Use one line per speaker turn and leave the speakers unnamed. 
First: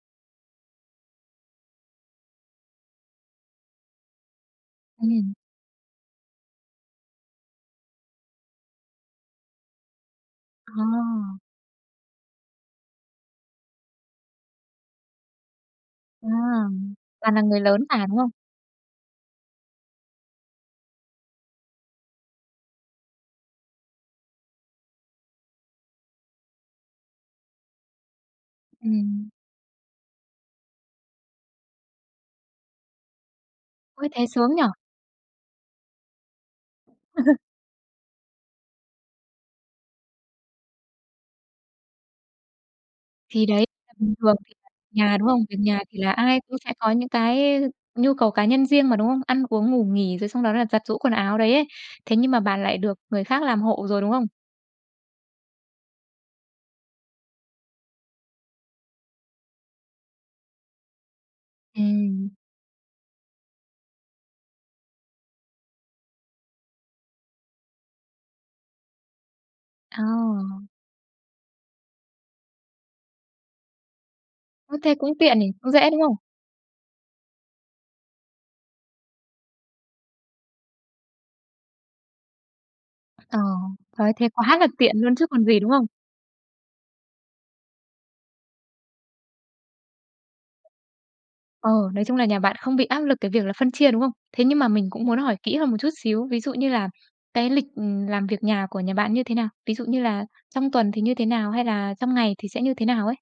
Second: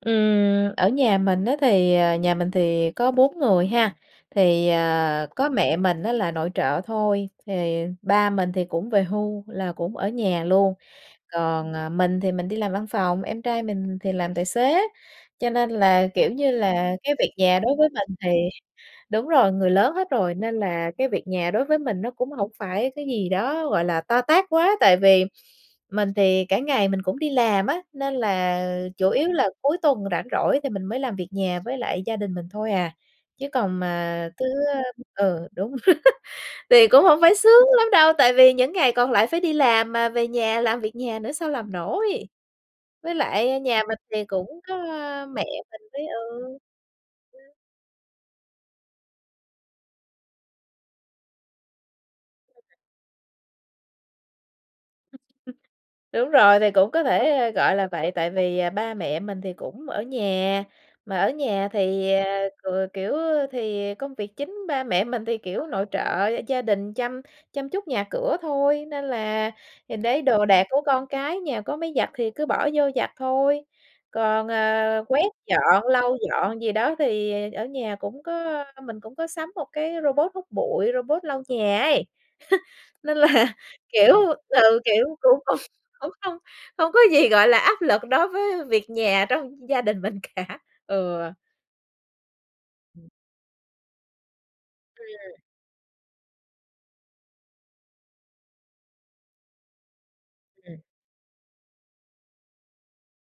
Ừm, ở nhà mình á thì, ờ, nhà mình thì có 4 người ha. Thì, ờ,
Ừm.
có mẹ mình á là nội trợ thôi, thì ba mình thì cũng về hưu là cũng ở nhà luôn,
Ờ.
còn, à, mình thì mình đi làm văn phòng, em trai mình thì làm tài xế, cho nên là,
À,
kiểu như là, cái việc
toàn là
nhà
người
đối
lớn
với
cả,
mình
đúng
thì
hông?
đúng rồi, người lớn hết rồi nên là cái việc nhà đối với mình nó cũng hổng phải cái gì đó, gọi là, to tát quá. Tại vì mình thì cả ngày mình cũng đi làm á, nên là chủ
Ừm.
yếu là cuối tuần rảnh rỗi thì mình mới làm việc nhà với lại gia đình mình thôi à, chứ còn
Ôi, thế
mà thứ,
sướng nhỉ!
a ừ, đúng. Thì cũng không phải sướng lắm đâu, tại vì những ngày còn lại phải đi làm mà về nhà làm việc nhà nữa sao làm nổi. Với
Thì đấy,
lại nhà
là
mình
bình
thì
thường thì
cũng
không
có
nhà, đúng hông?
mẹ
Việc nhà
mình
thì
với
là ai cũng
ừ.
sẽ có những
Ừm.
cái nhu cầu cá nhân riêng mà, đúng hông? Ăn uống, ngủ nghỉ rồi xong đó là giặt giũ quần áo đấy ấy, thế nhưng mà bạn lại được người khác làm hộ rồi, đúng hông?
[unintelligible] Đúng rồi, thì cũng có thể gọi là vậy, tại vì, à, ba mẹ mình thì cũng ở nhà, mà ở nhà thì,
Ừm.
à, ừ, kiểu, thì công việc chính ba mẹ mình thì, kiểu, nội trợ gia đình, chăm chăm chút nhà cửa thôi. Nên là thì đấy đồ đạc
Ồ.
của con cái nhà có máy giặt thì cứ bỏ vô giặt thôi, còn,
Ơ, thế
ờ,
cũng
quét
tiện nhỉ? Cũng
dọn,
dễ, đúng
lau
hông?
dọn gì đó thì ở nhà cũng có mình cũng có sắm 1 cái robot hút bụi, robot lau nhà ấy. Nên là,
Ờ, trời ơi,
kiểu,
thế quá là
ừ,
tiện
kiểu,
luôn chứ
cũng
còn
không
gì, đúng hông?
cũng không không có gì, gọi là, áp lực đối với việc nhà trong gia đình mình cả. Ừ.
Ờ, nói chung là nhà bạn không bị áp lực cái việc là phân chia, đúng không? Thế nhưng mà mình cũng muốn hỏi
Ừm.
kỹ hơn một chút xíu, ví dụ như là cái lịch, ừm, làm việc nhà của nhà bạn như thế nào? Ví dụ như là trong
Ừm.
tuần thì như thế nào? Hay là trong ngày thì sẽ như thế nào ấy?